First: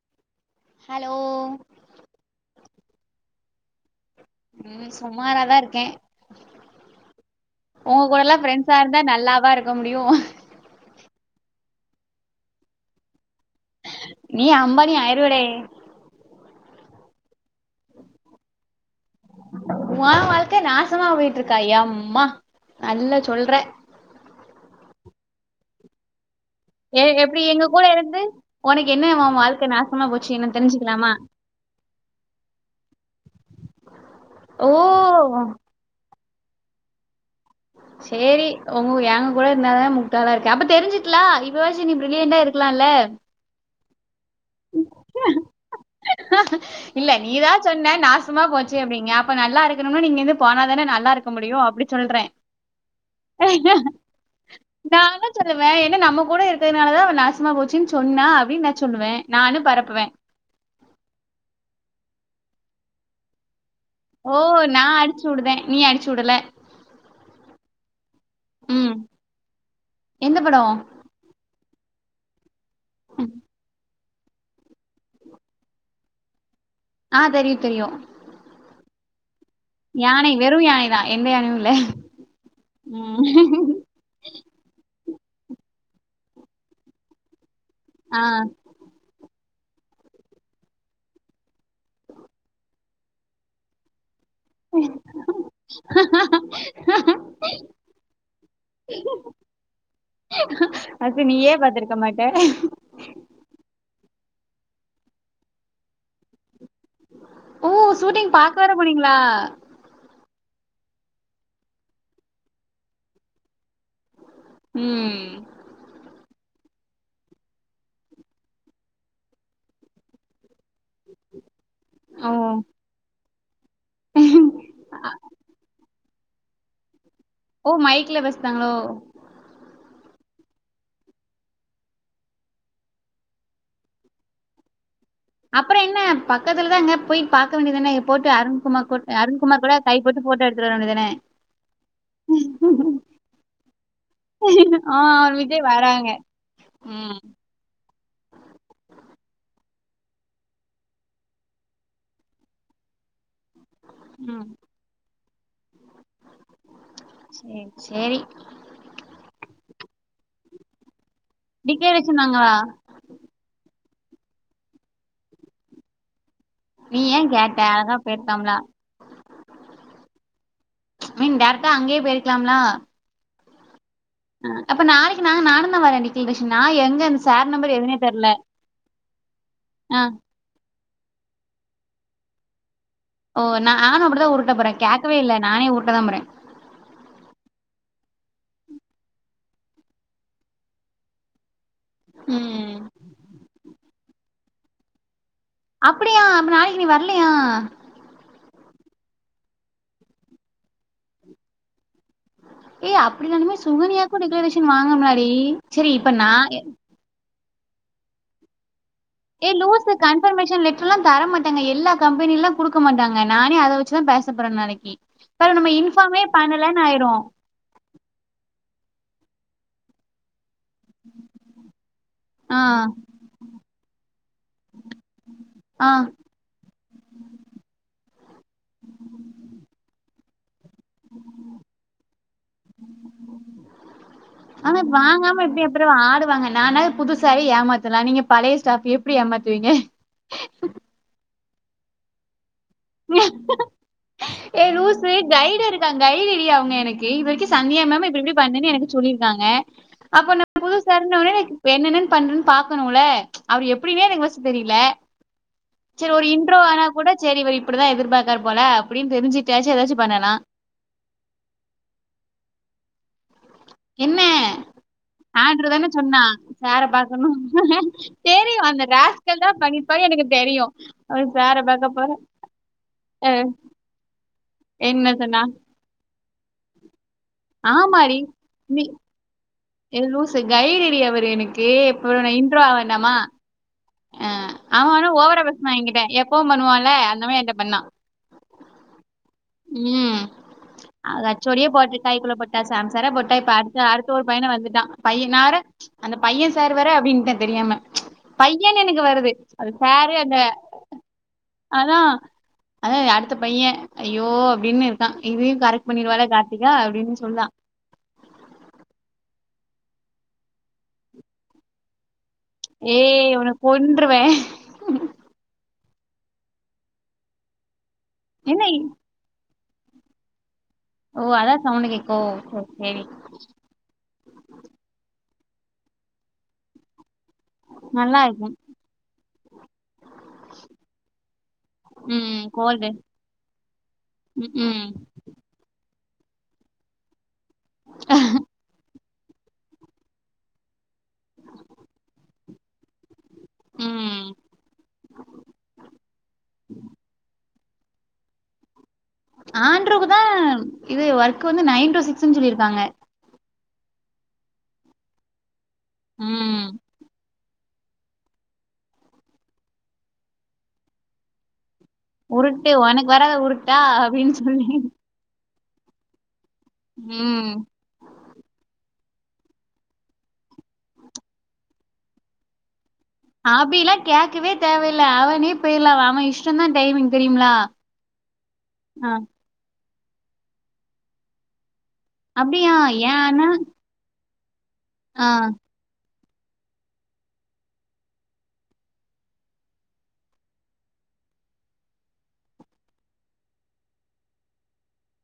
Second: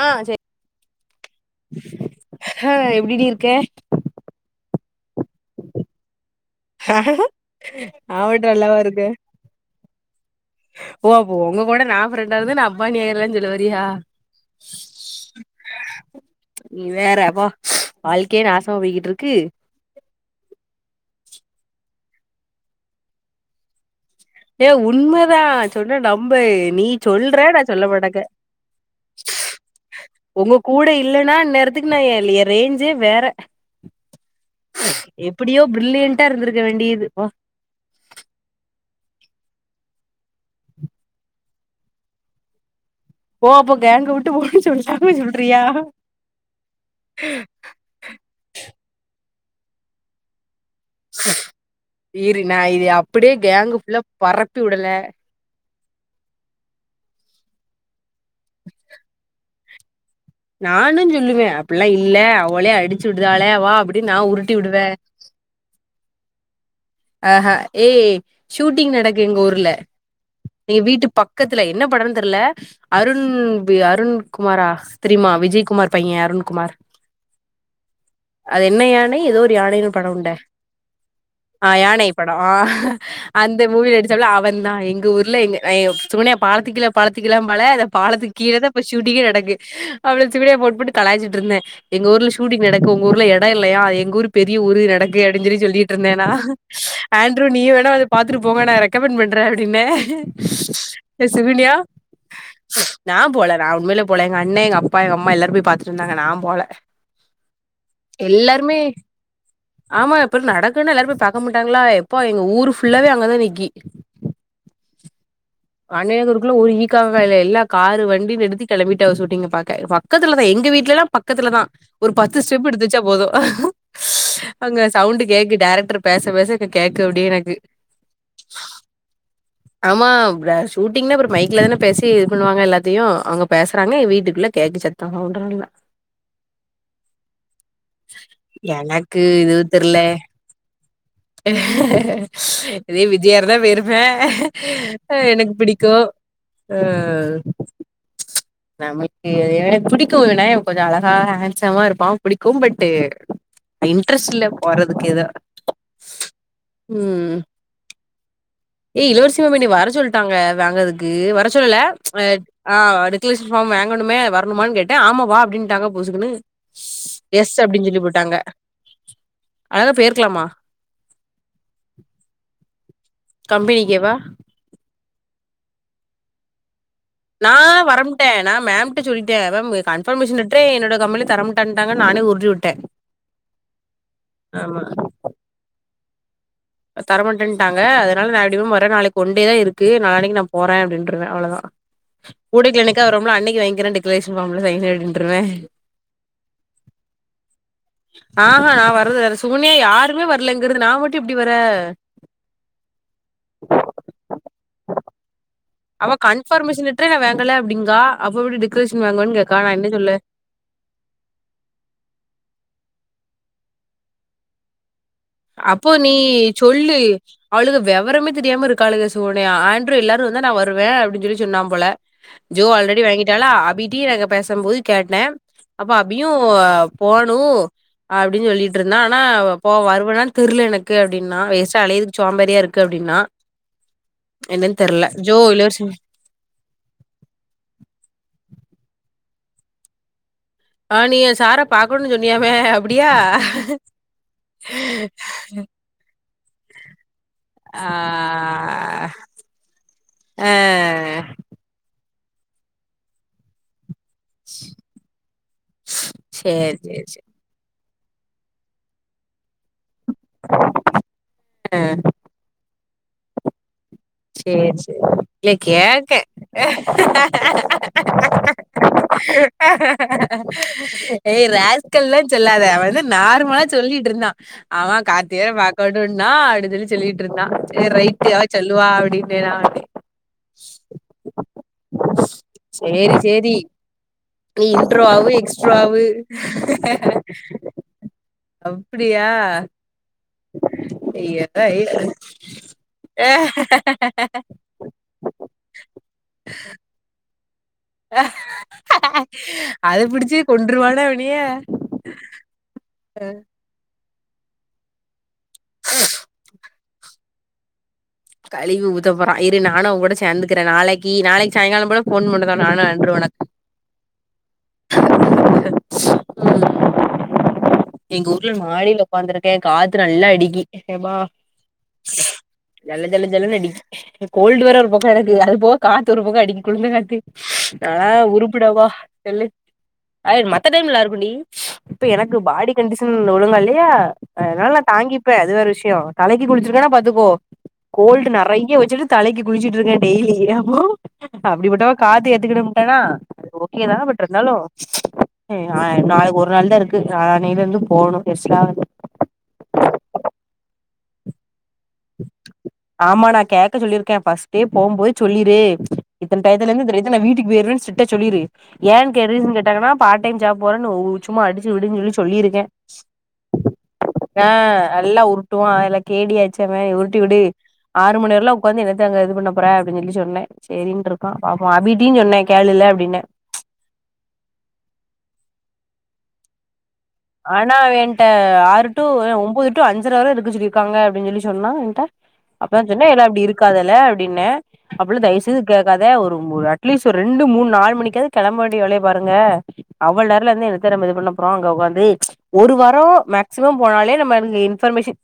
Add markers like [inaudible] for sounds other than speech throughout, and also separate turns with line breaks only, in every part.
ஆ செரி
ஹலோ
ஹா எப்டி டி இருக்கே
ம் சுமாராதா இருக்கே ஒங்
நா
கூடல்லா
மட்டு நல்லாவா
ஃப்ரெண்ட்ஸாருந்தா
இருக்கே
நல்லாவாருக்க முடியு
ஓ அப்ப ஒங்க கூட நா ஃப்ரெண்டாருந்து நா அம்பானியார்லானு சொல்லவர்றியா
நீ அம்பானி ஆயிர்வேடை
நீ வேற போ வாழ்க்கைய நாசா போய்கிட்டுருக்கு
ஒ வாழ்க்க நாசமா போயிட்டுருக்கா எம்மா நல்ல சொல்றே
ஏ உண்மதா சொன்னே நம்பே நீ
எ எப்டி
சொல்ற நா
எங்க கூட
சொல்லமட்டங்க
இருந்து உனக்கு என்ன உ வாழ்க்க நாசமா போச்சு என்ன
உங்க கூட
தெரிஞ்சுக்கலாமா
இல்லேன்னா இந்நேரத் து எ ரேஞ்சே வேற
ஓ
எப்பிடியோ பிரில்லியன்டா இருந்திருக்க வேண்டியது போ
சேரி உங்க ஏங்க கூட இருந்தா தா முட்டாலா இருக்கே அப்ப தெரிஞ்சிட்லா இப்ப வச்சு நீ பிர்லியண்டா இருக் குலால்ல
ஓ அப்போ கேங்க விட்டு போணு சொல்லாம சொல்றியா
இல்ல நீதா சொன்ன நாசமா போச்சு அப்படிங்கே அப்ப நல்லாருக்கணுன்னா நீங்கருந்து போனாதான நல்
இரு நா இது அப்படியே கேங்கு ஃபுல்லா பரப்பி உடல
நானு சொல்லுவே ஏன்னா நம்ம கூட இருக்கதுனால தா அவே நாசமா போச்சுன்னு சொன்னா அப்டின்னு நா சொல்லுவே நானு பரப்புவே
நானு சொல்லுவே அப்பல்லா இல்லா அவளே அடிச்சு விடுதாளே அவோ அப்டி
ஓ நா அடிச்சு உட்ர நீ அடிச்சு உடுல
ஆ ஹா ஏய் ஷூட்டிங்
ம்
நடக்கு எங்க ஊர்ல
எந்த படோ
நீ வீட்டுப் பக் கத்துல என்ன படம் தெர்ல அருண் வி அ‌ருண் குமாரா தெரிமா விஜய்குமார் பையே அருண்குமார்
அ தெரியு தெரியு
அது என்னயானை எதோர்
யானை வெறு யானை தா எந்த யானையு
அ
இல்ல
யானை படோ
ம்
அந்த மூவி நடிச் சாளோ அவந்தா எங்க ஊர்ல எங்க எ சுகன்யா பாலத்துக் கீழ பாலத்துக் கீலம்பாலே அத
ஆ
பாலத்து கீழேத இப்ப ஷூட்டிங்கே நடக்கு அவள சுகன்யா ஃபோன் போட்டு கலாய்ச்சிட்ருந்தே எங்க ஊர்ல ஷூட்டிங் நடக்கு ஒங்க ஊர்ல எடோ இல்லையா எங்க ஊரு பெரிய ஊரு நடக்கு அப்டின் சொல்லி சொல்லிட்ருந்தேனா ஆண்ட்ரூ நீயு வேணா வந்து பாத்துட்டு போங்க நா ரெக்கமெண்ட் பண்ற அப்டின்ன
அப்ப நீயே பாத்துருக்க மாட்ட
நா போல நா உண்மையேல போல எங்கண்ண எங்கப்பா எங்கம்மா எல்லாரும் போய் பாத்துட்டு வந்தாங்க நா போல
ஓ ஷூட்டிங் பாக்க வேற
எல்லாருமே
போனீங்களா
ஆமா அப்பறோ நடக்குன்னு எல்லாரு போய் பாக்க மாட்டாங்களா எப்பா எங்க ஊரு ஃபுல்லாவே அங்கதா நிக்கி
ம்
அன்னைய எங்குருக்குள்ள ஒரு ஈக்காக்கா இல்ல எல்லா காரு வண்டின்னு எடுத்து கெளம்பிட்டாவ ஷுட்டீங்க பாக்க பக்கத்துலதா எங்க வீட்லல்லா பக்கத்துலதா ஒரு
ஓ
பத்து ஸ்டெப் எடுத்துச்சா வெச்சா போது அங்க சவுண்டு கேக்கு டைரக்ட் ட்ரு பேச பேச இங்க கேக்கு அப்டியே எனக்கு
ஓ மைக்ல பேசுதாங்களோ
ஆமா ப்ற ஷூட்டிங்னா அப்புறோ மைக்ல தன பேசி இது பண்ணுவாங்க எல்லாத்தையு அவங்க பேசுறாங்க வீட்டுக்குள்ள கேக்கு ச [unintelligible]
அப்பற என்ன பக்கத்துலதா அங்க போயிட்டு பாக்க வேண்டியது தான போட்டு அருண்குமார் கோட்
எனக்கு இது
அருண்குமார் குட
தெர்ல
கை போட்டு போட்டோ எடுத்துட்டு வர வேண்டியதுதானே
இதே விஜயாருந்தா பேயிருப்பே
ஆ
அ எனக்கு
விஜய்
பிடிக்கு
வராங்க
அ
ம்
நமக்கு எனக்கு பிடிக்கும் இவன கொஞ்சம் அழகா ஹேண்ட்சமா இருப்பான் பிடிக்கும் பட்டு்
ம்
இன்ட்ரெஸ்ட்டில்ல போறதுக்கு எதோ ம்
சேரி சேரி
ஏ இளவரசி மேம் என்னய வர சொல்ட்டாங்க வாங்கதுக்கு வர சொல்லல
டிக்கெட்
ப்ச்
வச்சிருந்தாங்களா
அ அடுத் அப்ளிகேஷன் ஃபாம் வேங்கனுமே வரனுமான்னு கேட்டே ஆமா வா அப்டின்ட்டாங்க புசுக்குனு
நீ ஏ கேட்ட அதா பேருக்கலாம்லா
அத பேயிருக்கலாமா
நீ டேரெக்டா அங்கேயே பேயிருக்கலாம்லா
தம்பி இங்க வா
அ அப்ப நாளைக்கி நாங்க நானுந்தா வரேன் டிக்கிகேஷன் நா எங்க
நா
சார் நம்பர் எதுனே தெர்ல
வரம்ட்டேன் நா மேம்ட்ட சொல்ட்டேன் அத
ஆ
கண்ஃபர்மேஷன் லெட் ரே என்னோட கம்பெனி தரமாட்டன்ட்டாங்கனு நானே உருட்டிவுட்டேன்
ஓ நானும் அப்டிதா உருட்டபோறேன் கேக்கவே இல்லை நானே உருட்டதா போறேன்
தர மாட்டேன்ட்டாங்க அதனால நா எப்படியும் வர நாளைக்கி ஒன்டேதா இருக்கு நாளன்னக்கி நா போறேன் அப்படின்ருவன் அவ்வளதான்
ம்
ஊடைக்கு என்னைக்காவது வருவம்ல அன்னக்கி வாங்க்கிறேன் டெக்லரேஷன் ஃபாம்ல வைங்க அப்டின்ருவன்
அப்டியா அப்ப நாளைக்கி நீ வரலையா
ஆஹா நான் வர்றல வேற சுகன்யா யாருமே வரலங்கிறது நா மட்டும் எப்டி வர
ஏய் அப்டினாலுமே சுகனியாக்கும் டிக்லரேஷன் வாங்கனுமுலடி
அவ கன்பர்மேஷன் லெட்ரே நா வேங்கல அப்படிங்கா அப்ப எப்படி டிக்லரேஷன் வாங்கன்னு கேக்கா நா என்ன சொல்ல
லா தர மாட்டாங்க எல்லா கம்பெனியெல்லா குடுக்க மாட்டாங்க நானே அத வச்சுதான் பேசப்போறேன் நாளக்கி
அப்போ நீ சொல்லு அவளுக வெவரமே தெரியாம இருக்காலுக சுகன்யா ஆண்ட்ரூ எல்லாரு வந்தா நா வர் ருவே அப்டின் சொல்லி சொன்னா போல
ஆ
ஜோ ஆல்ரெடி வாங்கிட்டாலா அப்டி இப்டி நாங்க பேசம்போது கேட்டன் அப்ப
ஆ
அபியு போணும் அப்டின் சொல்லிட்ருந்தா ஆனா போ வருவானான் தெர்ல எனக் கு அப்டின்னா வேஸ்டா அலையதுக்கு சோம்பேரியா இருக்கு அப்டின்னா என்னன்னு
ஆனா
தெர்ல ஜோ
வாங்காம எப்டி
இலவரசி
அப்புறம் ஆடுவாங்க நான புதுஸ் சரி ஏமாத்தலா நீங்க பழைய ஸ்டாஃப் எப்டி ஏமாத்துவீங்க
ஆ நீ ஏன் சார பாக்கணு சொன்னியாமே அப்டியா
ங்க கைடு டீ அவங்க எனக்கு இது வரைக்கு சந்தியா
ஆ
மேம் இப்டி இப்டி பண்ணன்னு எனக்கு சொல்லிருக்காங்க அப்ப நா
ஆ
புதுச சா இருந்தோனே இப்ப என்னன்ன பண்ற னு பாக்கணுல அவர் எப்டிமே எனக்கு பஸ் தெரியல செரி ஒரு இன்ட்ரோ
சேரி
ஆனா
சேரி
கூட
சேரி
செரி வ அப்டிதா எதிர்பாக்கார் போல அப்டின்னு தெரிசிட்டாச்சி ஏதச்சி பண்ணலா
அங்
என்ன
செர் செர் இல
ஆண்ட்ரு தானே
கேக்கே
சொன்னா சார பாக்கணும் தெரியும் அந்த ராஸ்கல் தான் பண்ணிருப்பாரு எனக்கு தெரியும் அவரு
ஏ
சார பாக்க போற
ரேஸ்கல்லு சொல்லாத அவன் வந்து
அஹ்,
நார்மலா சொல்லிட்டு இருந்தான் ஆமா
என்ன
கார்த்தி
சொன்னா
பாக்கட்டுனா அடுதல சொல்லிட்டு இருந்தா செர்
ஆமாடி
ரைட்டு
நீ
சொல்லுவா அட [unintelligible]
ஏ லூசு கைடு டி அவரு எனக்கு அப்புறோ நா இன்ரோ ஆக வேண்டாமா
சேரி சேரி
அஹ்
நீ
அவன்
இன்ட்ரோ
வேணும்
ஆவு
ஓவரா பேசினான் என்கிட்ட
எக்ஸ்ட்ரோவு
எப்பவும் பண்ணுவான்ல அந்த மாதிரி என்கிட்ட பண்ணான்
அப்டியா
ம்
இயத
ஹச்சோடியே போட்டு கைக்குள்ள
ஹ
பையனா வந்துட்டா பையனார அந்த பைய சார் வர அப்டின்ட்டே தெரியாம பையன்னு எனக்கு வருது அந்த
அது
சாரு அந்த
புடிச்சு கொண்ருவானா இவனைய
அதா அத அடுத்த பையே ஐயோ அப்டின்னுருக்கா இதயு கரெக்ட் பண்ணிருவாளா கார்த்திகா அப்டின்னு சொன்னா
கழிவி ஊத்த போறா இரு நானு உ கூட சேந்துக்கிறே நாளைக்கு நாளைக்கு சாயங்காலோ போல பொன்னு மட்டு தா நா
ஏ உன்ன கொன்றுவே
ம் எங்க ஊர்
என்ன
மாடில உக்காந்துருக்கே காத்து நல்லா அடிக்கி மா
ஓ அதான் சவுண்ட் கேட்கோ சரி
ஜல ஜல ஜனல அடிக்கி கோல்டு வர ஒரு பக்கொ எனக்கு அது போக காத்து ஒரு பக்கொ அடிக்கு குழுந்த காத்து ந
நல்லா இருக்கும்.
உருப்பிடாவா சொல்லு மத்த டைம் நல்லாருக்குடி இப்ப எனக்கு
ம்.
பாடி
கோல்டு.
கண்டிசன் ஒழுங்கா இல்லையா அதனால நா
ம்.
தாங்கிப்பே அது வேற விஷயோ தலைக்கு குளிச்சிருக்கன்னா பாத்துக்கோ கோல்டு நிறைய வச்சுட்டுத் தலைக்கு குளிச்சுட்டுருக்கே டெய்லி அப்டிப்பட்டவ காத்து எத்துக்கிட முட்டானா அ ஓகேதா பட்
ம்.
இருந்தாலு நாளைக் ஒரு நாள் தா இருக்கு நாளா னல இருந்து போணு எரிச்சலா வருது
ஆண்றுக்கு தா இது ஒர்க் வந்து நைன் டு சிக்ஸ்ன்னு சொல்லிருக்காங்க
ஆமா நா கேக்க சொல்லியிருக்கே பஃர்ஸ்ட்டே போம்போது சொல்லிரு இத்தன டையத்துல
ம்.
இருந்து இந்த அந்த நா வீட்டுக்கு போயிரேன்னு சிடிரிட்டா சொல்லிரு ஏ கி ரீசன் கேட்டங்கன்னா பார்ட் டைம் ஜாப் போறேன்னு சும்மா அடிச்சு விடிஞ்ழச்சு சொல்லிருக்கே
உருட்டு உனக்கு வராத உருட்டா அப்படின்னு சொல்லி.
ஆஹ் நல்லா ட்டுவ அதெல்லா கேடியாச்சேங்க உருட்டி வுடு
ம்.
ஆறு மணி வரல உக்காந்து என்னத்த அங்க இது பண்ண போற அப்டினு சொல்லி சொன்னே சேரின்னுருக்கா பாப்போ அபிடயு சொன்னே கேளுல அப்டின்னு
அபில்லா கேக்கவே தேவயில்ல அவனே போயிரலா அவ அவ இஷ்டோதா டைமிங் தெரியுங்களா?
ஆனா அவே என்ட்ட ஆறு டு
ஆ.
ஒன்பது டு அஞ்சர வர இருக்க சொல்லிருக்காங்க அப்டின்னு சொல்லி சொன்னா என்ட்ட
அப்படியா?
அப்பதா சொன்னே
ஏன்
எல்லா அப்டி
ஆனா
இருக்காதல்ல அப்டின்னே அப்பல்லா
ஆ
தயவுசெஞ் ங்க கேக்காத ஒரு ஒரு அட்லீஸ்ட் ஒரு ரெண்டு மூன் நாலு மணிக்காவது கிளம்ப வேண்டிய வேலைய பாருங்க அவ்ள நேரொலா இருந்து என்னத்த நம்ம இது பண்ண போறோ அங்க உக்காந்து ஏ ஒரு வாரோ மேக்சிமம் போனாலே நம்ம இ இன்ஃபர்மேஷன்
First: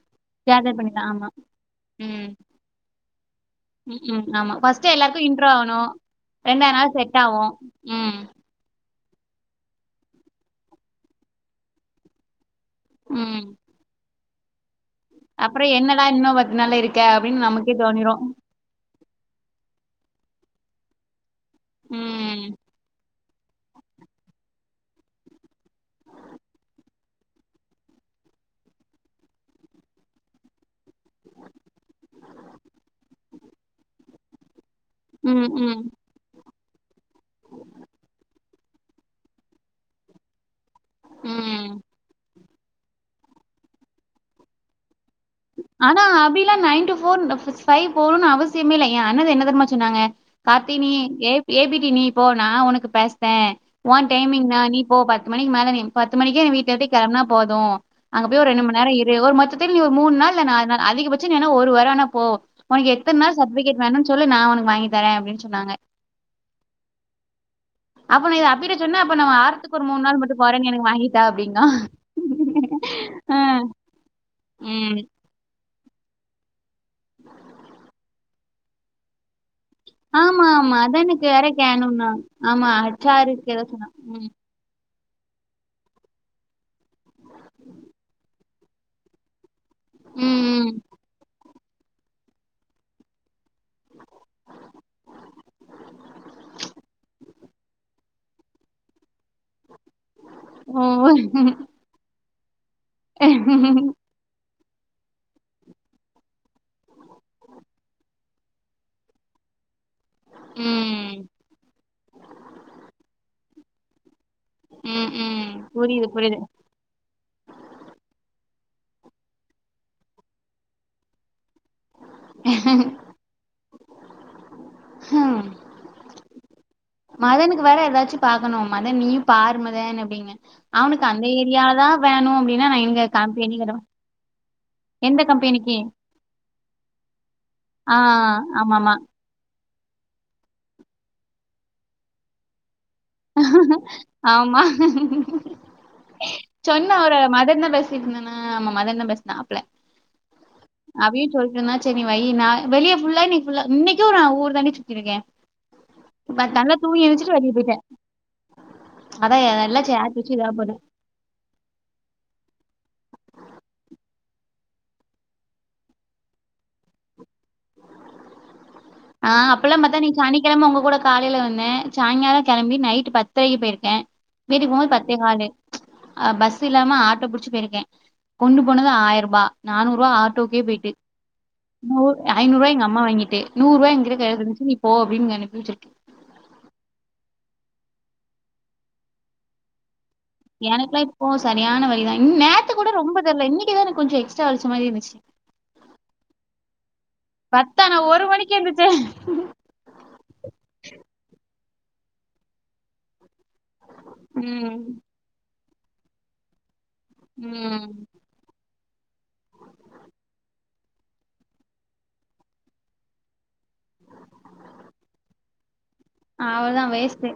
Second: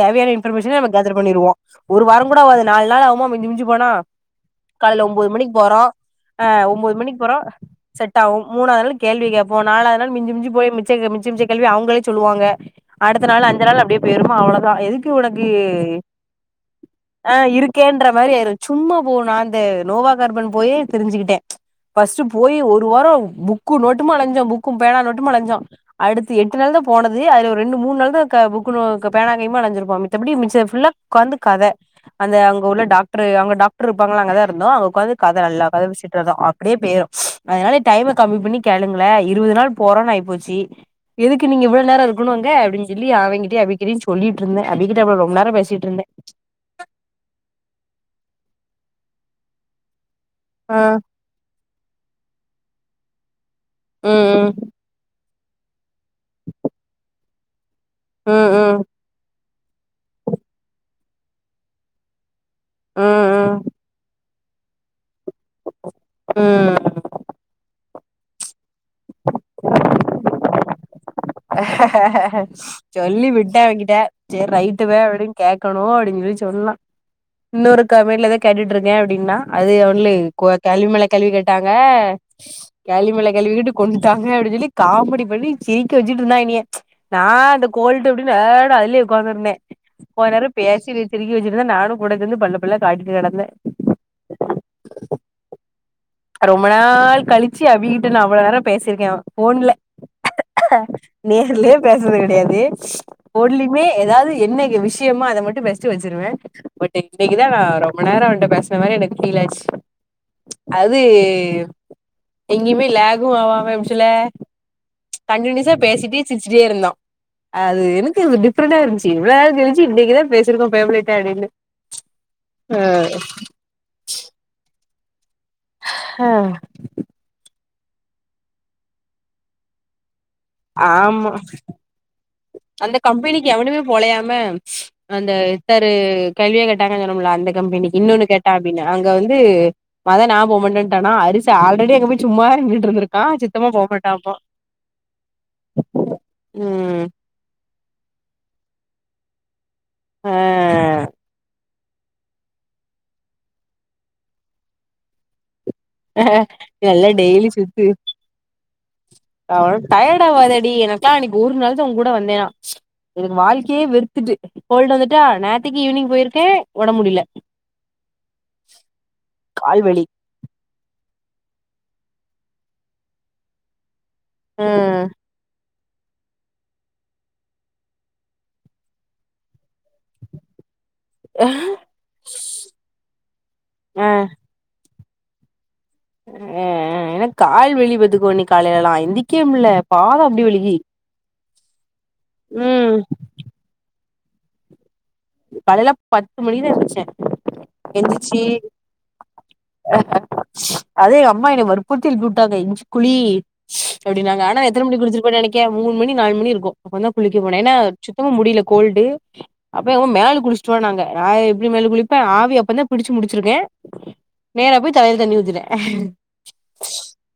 தேவையான இன்பர்மேஷன நம்ம
பண்ணிக்கலாம்.
கேதர்
ஆமா.
பண்ணிருவோ ஒரு வாரோ
ம்.
கூட ஆவாது நாலு நாள் ஆவுமா மிஞ்சி மிஞ்சி போனா
ம். ஆமா ஃபர்ஸ்ட்
காலையல ஒம்பது மணிக்கு போறோ அ ஒம்பது
நாள் செட்
மணிக்கு போறோ
ஆகும்.
செட்
ம்.
ஆவு மூணாவது நாள் கேள்வி கேப்போ நாலாவது நாள் மிஞ்சி மிஞ்சி போய் மிச்ச மிச்ச மிச்ச கேள்வியே அவங்களே சொல்லுவாங்க அடுத்த
ம்.
நாள் அஞ்சு நாள் அப்டியே போயிருமா அவ்ளோதா எதுக் கு உனக்கு
அப்புறம் என்னடா இன்னும் நாள் இருக்க அப்படின்னு
ஆஹ்
நமக்கே
இருக்கேன்ற
தோணிரும்.
மாரி ஆயிரு சும்மா போவு நா இந்த நோவா கார்பன் போயே தெரிஞ்சுக்கிட்டே பர்ஸ்ட்டு
ம்.
போய் ஒரு வாரோ புக்கு நோட்டுமா அலஞ்சோ புக்கு பேனா நோட்டுமா அலஞ்சோ அடுத்து எட்டு நாள் தா போனது அதுல ரெண்டு மூன் நாள் தா கா புக்கு நோ பேனா கைம்மா அலஞ்சிருப்போ மித்தபடி மிச்ச ஃபுல்லா உக்காந்து கத அந்த அங்க உள்ள டாக்டரு அவங்க டாக்டரு இருப்பாங்கள அங்கதா இருந்தோ உக்காந்து கத
ம்.
நல்லா
ம்.
கத பேசிட் அப்டியே போயிரு அதனால டைம கம்மி பண்ணி கேளுங்ளே இருபது நாள் போறோன்னு ஆயிப்போச்சு எதுக்கு
ம்.
நீங்க இவ்ளோ நேரோ இருக்கனு அங்க அப்படின் சொல்லி அவங்கிட்டே அபிக்கிட்டயு சொல்லிட் இருந்தே அபி கிட்ட அப்ரோ ரொம்ப நேரோ பேசிட்ருந்தே
அபிலா நைன் டு ஃபோர் தஸ் ஃபைவ் போனு அவசியமே இல்ல என் அண்ணன்ன என்ன தெரிமா சொன்னாங்க கார்த்தி
ஆ
நீ ஏ ஏ பி டி நீ இ போ நா உனக்கு பேசறேன் ஒன்
ம்
டைமிங் நா
ம்
நீ போ பத்து மணிக்கு மேல நீ பத்து மணிக்கே நீ வீட்ட விட்டு கெளம்புனா போது அங்க
ம்
போய் ஒரு ரெண்டு மண்
ம்
நேரோ இரு ஒரு மொத்தத்துல நீ ஒரு மூண் நாள் இல்ல நாலு நாள் அதிகபட்சோ நீ வேணா ஒரு வாரோ வேணா போ உனக்கு எத்தன
ம்
நாள்
ம்
சர்ட்பிகேட் வேணுன்னு சொல்லு நா உனக்கு வாங்கி தரேன் அப்டின்னு சொன்னாங்க
ம்
அப்ப நா இத அபிட்ட சொன்னா அப்ப நா வாரத்துக்கு ஒரு மூண் நாள் மட்டு போறேன்னு எனக்கு வாங்கி தா அப்படிங்கான்.
சொல்லி
ஆ.
விட்டேன் அவன்கிட்ட சேரி
ம்.
ரைட்டுவேன் அப்டின்னு கே இருக்கணு அப்டின்னு சொல்லி சொன்னான் இன்னொரு கம்பெனிலதான் கேட்டுட்டு இருக்கன் அப்டின்னா அது ஒன்ல
ஆமா,
கோ
ஆமா.
கேள்வி மேல
அதானக்கு
கேள்வி
வேற
கேட்டாங்க
கேனுன்னா. ஆமா,
கேள்வி மேல
அச்சாருக்கு ஏதோ
கேட்டு
சொன்னா.
கொன்ட்டாங்க
ம்.
அப்டின்னு சொல்லி காமெடி பண்ணி சிரிக்க வெச்சுட்டு இருந்தான் என்னைய நா அந்த கோல்ட்டு அப்டின் எ னு அதுலயே உக்காந்திருந்தேன் போன
ம்,
நேரோ
ம்.
பேசெல திருகி வெச்சிருந்தன் நானு கூட சேந்து பல்ல பல்ல காட்டிட்டு கிடந்தேன் ரொம்ப நாள் கழிச்சு அபிகிட்ட நா அவ்ளோ நேரோ பேசிருக்கேன் ஃபோன்ல
ஓ!
நேர்லயே பேசறது கெடையாது ஃபோன்லயுமே
ம்.
ஏதாது என்ன விஷ் நிச்சயமா அத மட்டு பேசிட்டு வெச்சிருவேன் பட் இன்னைக்குதான் நா ரொம்ப நேரோ அவன்ட்ட பேசின மாரி எனக்கு ஃபீல் ஆச்சு அது எங்யுமே லேகு ஆவாம போச்சல்ல
ம், ம்.
கண்டினியூஸா
புரியுது,
பேசிட்டே
புரியுது.
சிரிச்சிட்டே இருந்தோ ஆ அது எனக்கு இது டிப்ரெண்டா இருந்ச்சி இவ்ளோ நாள் கழிச்சு இன்னைக்குதான் பேசிருக்கோ ஃபேமிலிட்ட அப்டின்னு அ
ஹ்ம்
ஹ
மதனுக்கு வேற எதாச்சு பாக்கணு மதன் நீயு பாரு மதன் அப்டிங்க
ஆமா
நான்
அந்த
எங்க
கம்பெனிக்கு
கம்பெனி கிடவ
எவனுமே போலையாமே
எந்த
அந்த ஹெச்
கம்பெனிக்கு?
ஆர் கேள்வியா கேட்டாங்க சொல்லுமல்ல அந்த
ஆ,
கம்பெனிக்கு இன்னொன்னு கேட்டான் அப்டின்
ஆமாமா.
அங்க வந்து து மதன் நா போமாட்டான்டானா அரிசி ஆல்ரெடி அங்க போய் சும்மாதா நின்னுட்டு இருந்திருக்கு
ஆமா சொன்ன
ம்
ஒரு மதன்ந்தா பேசிட்டு இருந்தனா ஆமா மதன்ந்தான் பேசினாப்ல
ஆ
[unintelligible] அபி சொல்லிட்டுருந்தா செரி வை நா வெளிய ஃபுல்லா நீ ஃபுல்லா இன்னைக்கு நா ஊர்தான்டி சுத்திருக்கேன் பட் ஆனா தூங்கி எந்திருச்சிட்டு வெளிய போயிட்டன்
அவ்ளோ
சேத்து
டயர்டு
வச்சு இதா
ஆவாதடி
போட்டே
எனக்கெல்லா அன்னைக்கு ஒரு நாள்தா உங்க கூட வந்தேனா இதுக்கு வாழ்க்கையே வெறுத்துட்டு கோல்டு் வந்துட்டா நேத்தைக்கு ஈவினிங் போயிருக்கேன் ஒடம்பு முடில
ஆ அப்பல்லாம் பாத்தா
கால்வலி
நீ சனிக்கெழம உங்க கூட காலைல வந்தேன் சாய்ங்காலோ கெளம்பி நைட்டு பத்தரைக்கு போயிருக்கேன்
ஆ
வீட்டுக்கு போம்போது பத்தே காலு பஸ் இல்லாம ஆட்டோ புடிச்சி போயிருக்கேன் கொண்டு போனது ஆயிர ரூபா நானூறு ரூவா ஆட்டோக்கே போயிட்டு
ஆ
நூர் ஐனூ ரூவா எங் அம்மா வாங்கிட்டு நூர் ரூவா
ஆ
என்கிட்ட கைல இருந்ச்சி நீ போ அப்டின்னு என்ன அனுப்பி வெச்சிருக்கு
அ அ ஆ எனக்கு கால் வலி பாத்துக்கோ இன்னிக்கி காலைல எல்லா எந்திக்கவே முல்ல பாவோ அப்டி வலிக்கி
எனக்கு எல்லா இப்போ சரியான வலிதா ம் நேத்தகூட
ம்
ரொம்ப தெரில இன்னிக்குதா எனக்கு கொஞ்சோ எக்ஸ்ட்ரா வலிச்ச மாரி இருந்துச்சி
காலைல பத்து மணிக்குதா எந்துச்ச
பத்தா நா ஒரு
எந்திச்சி
மணிக்கு எந்திரிச்சே
அது எங்கம்மா என்னைய வற்புர்த்தி எழுப்பி விட்டாங்க என்ச்சி குழி அப்டினாங்க ஆனா
ம்
எத்தன மணிக்கு குளிச்சிருப்ப நெனைக்கே மூண் மணி நாலு மணி இருக்கு அப்பந்தா குளிக்க போன ஏனா
ம்
சுத்தமா முடில கோல்டு அப்பவு மேலுக்கு குளிச்சுட்டுவான்னாங்க நா எப்டி மேலு குளிப்ப ஆவி அப்பந்தா புடிச்சி முடிச்சிருக்கேன் நேரே போய் தலைல தண்ணி ஊத்திட்டே
அவ்ளதா வேஸ்ட்டு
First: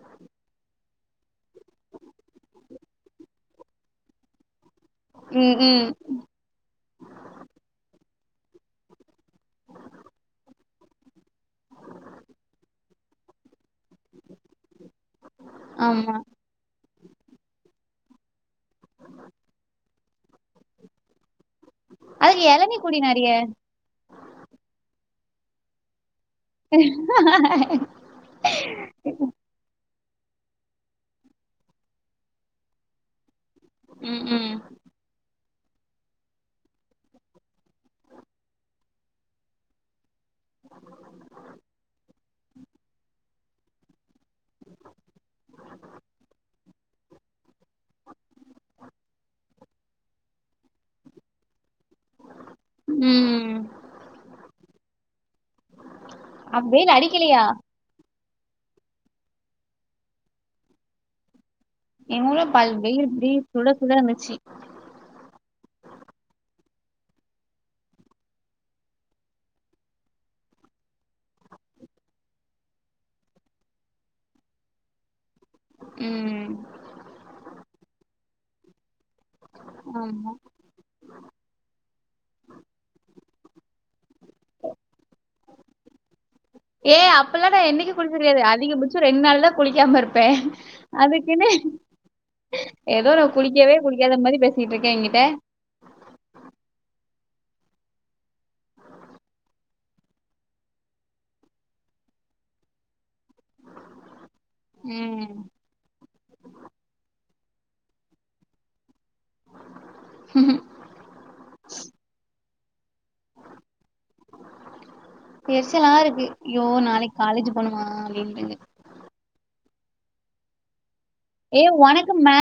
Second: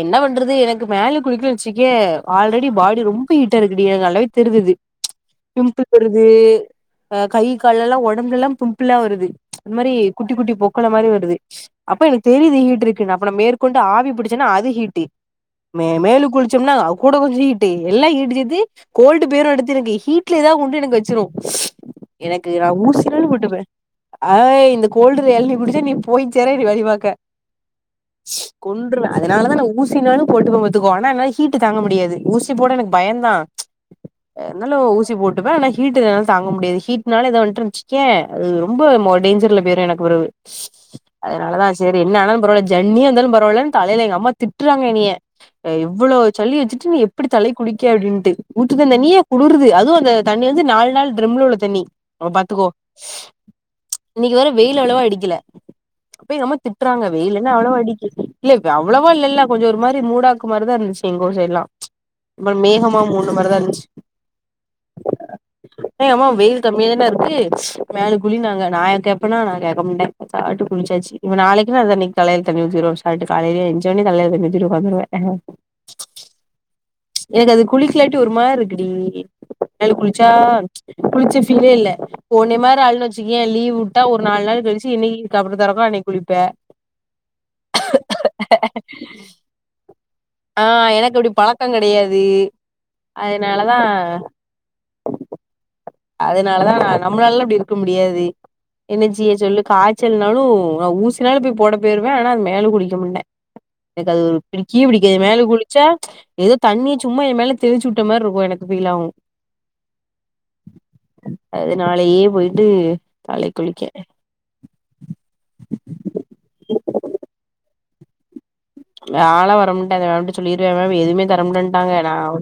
என்ன பண்றது எனக்கு மேல் குளிக்கனு வெச்சுக்கோயே ஆல்ரெடி பாடி ரொம்ப ஹீட்டா இருக்குடி எனக்கு நல்லாவே தெரிதது
ம் ம்
தே அ கை கால்லெல்லா ஒடம்புலல்லா பிம்பிலா வருது அது மாரி குட்டி குட்டி பொக்கள மாரி வருது அப்ப எனக்கு தெரியிது ஹீட் இருக்குனு அப்ப நா மேற் கொண்டு ஆவி புடிச்சோன்னா அது ஹீட்டு மே
ஆமா
மேலு குளிச்சோம்னா கூட கொஞ்சோ ஹீட் எல்லா ஹீட்டு சுத்தி கோல்டு பேரு அடுத்து எனக்கு ஹீட்லேதா கொண்டு எனக்கு வெச்சிரு
அதுல
எனக்கு நா
எளநி குடி நெறைய
ஊசினாலு போட்டுப்பே அய் இந்த கோல்டுல எழ்னி குடிச்ச நீ போய் சேர நீ வழிபாக்க கொன்றுவ அதனால தா நா ஊசினாலு போட்டுக்வே பாத்துக்கோ ஆனா என்ன ஹீட்டு தாங்க முடியாது ஊசி ஊசி போட எனக்கு பயந்தா
ம் ம்
இருந்தாலு ஊசி போட்டுப்பே ஆனா ஹீட் என்னால தாங்க முடியாது ஹீட்னால ஏதாது வன்ட்டுன்னு வச்சிக்கியே அது ரொம்போ முடேஞ்சர்ல போய்ரு எனக் பெறவு அதனாலதா செரி என்ன ஆனாலு பரவால்லா ஜென்னியே வந்தாலு பரவால்லன் தலைல எங்க அம்மா திட்றாங்க என்னைய ஏ இவ்வளோ சளிய வெச்சிட்டு நீ எப்டி தலைக் குளிக்க அப்டின்ட்டு ஊத்துதே தண்ணீய குளிருது அதுவு அந்த தண்ணீ வந் து நாலு நாள் ட்ர்ம்ல உள்ள தண்ணி அ பாத்துக்கோ
ம்
இன்னிக்கு வேற வெயில் அவ்ளவா அடிக்கல அப்ப எங்கம்மா திட்றாங்க வெயில் இன்னு அவ்ளோ அடிக்கிது இல்ல இப்ப அவ்ளவா இல்லலா கொஞ்சோ ஒரு மாரி மூடாக்கு மாரிதா இருந்துச்சி எங்க ஊர் சைட்லா அப்றம் மேகமா மூட்ன மார்தா இருந்ச்சு
தங்கச்சி
ஏ அம்மோவ் வெயில் கம்மியா தான இருக்கு மேலுக் குளின்னாங்க நா கேப்பேனா நா கேக்க மாட்டே பேசாட்டு குளிச்சாச்சி இப்ப நாளைக்கு நா இன்னைக் தலைல தண்ணீ ஊத்திருவே சாட்டடே காலைலே ஏஞ்ச்ச உடனே தலைல தண்ணீ ஊத்திட்டு உக்காந்துருவே
ம்
எனக்கது குளிக்லாட்டி ஒரு மார் இருக்குடி மேலுக் குளிச்சா
ஆமா
குளிச்ச ஃபீலே இல்ல உன்னே மார் ஆளுன் வெச்சுக்கோயே லீவ் விட்டா ஒரு நாலு் நாள் கழிச்சி என்னைக்கு சட்டற தொறக்கோ அன்னைக் குளிப்பே
அப்பில்லா நா என்னைக் குளிச்சது கெடையாது அதிகபட்சோ ரெண்டு நாள் தா குளிக்காம இருப் பே
ஆ எனக்கு அப்டி
அதுக்கின்னு
பழக்கோ கெடையாது
ஏதோ நா குளிக்கவே
அதனாலதா
குளிக்காத மாதி பேசி ட்டு இருக்க எங்கிட்ட
அதனால தா நா நம்ளாலா இப்டி இருக்க முடியாது என்ன ஜெய்ய சொல்லு காய்ச்சல்னாலு நா ஊசினாலு போய் போட போயிருவே ஆனா மேலுக் குளிக்க மான்டே எனக்கது ஒரு பிடிக்கயே பிடிக்காது
ம்
மேலுக் குளி ச்சா ஏதோ தண்ணீ சும்மா ஏ மேல தெளிச்சி விட்ட மார் இருக்கு எனக்கு பீல் ஆவு
ம்
அதுனாலயே போய்ட்டு தலைக் குளிக்கே
எரிச்செலா இருக்கு யோ நாளைக் காலேஜு பொனுமா அப்டின்டு
நாலா வரமுண்டே அந்த மேம்ட்ட சொல்லிரியா மேம் எதுமே
ஏ
தரமாட்டேன்ட்டாங்க
ஒனக்கு
நா
மே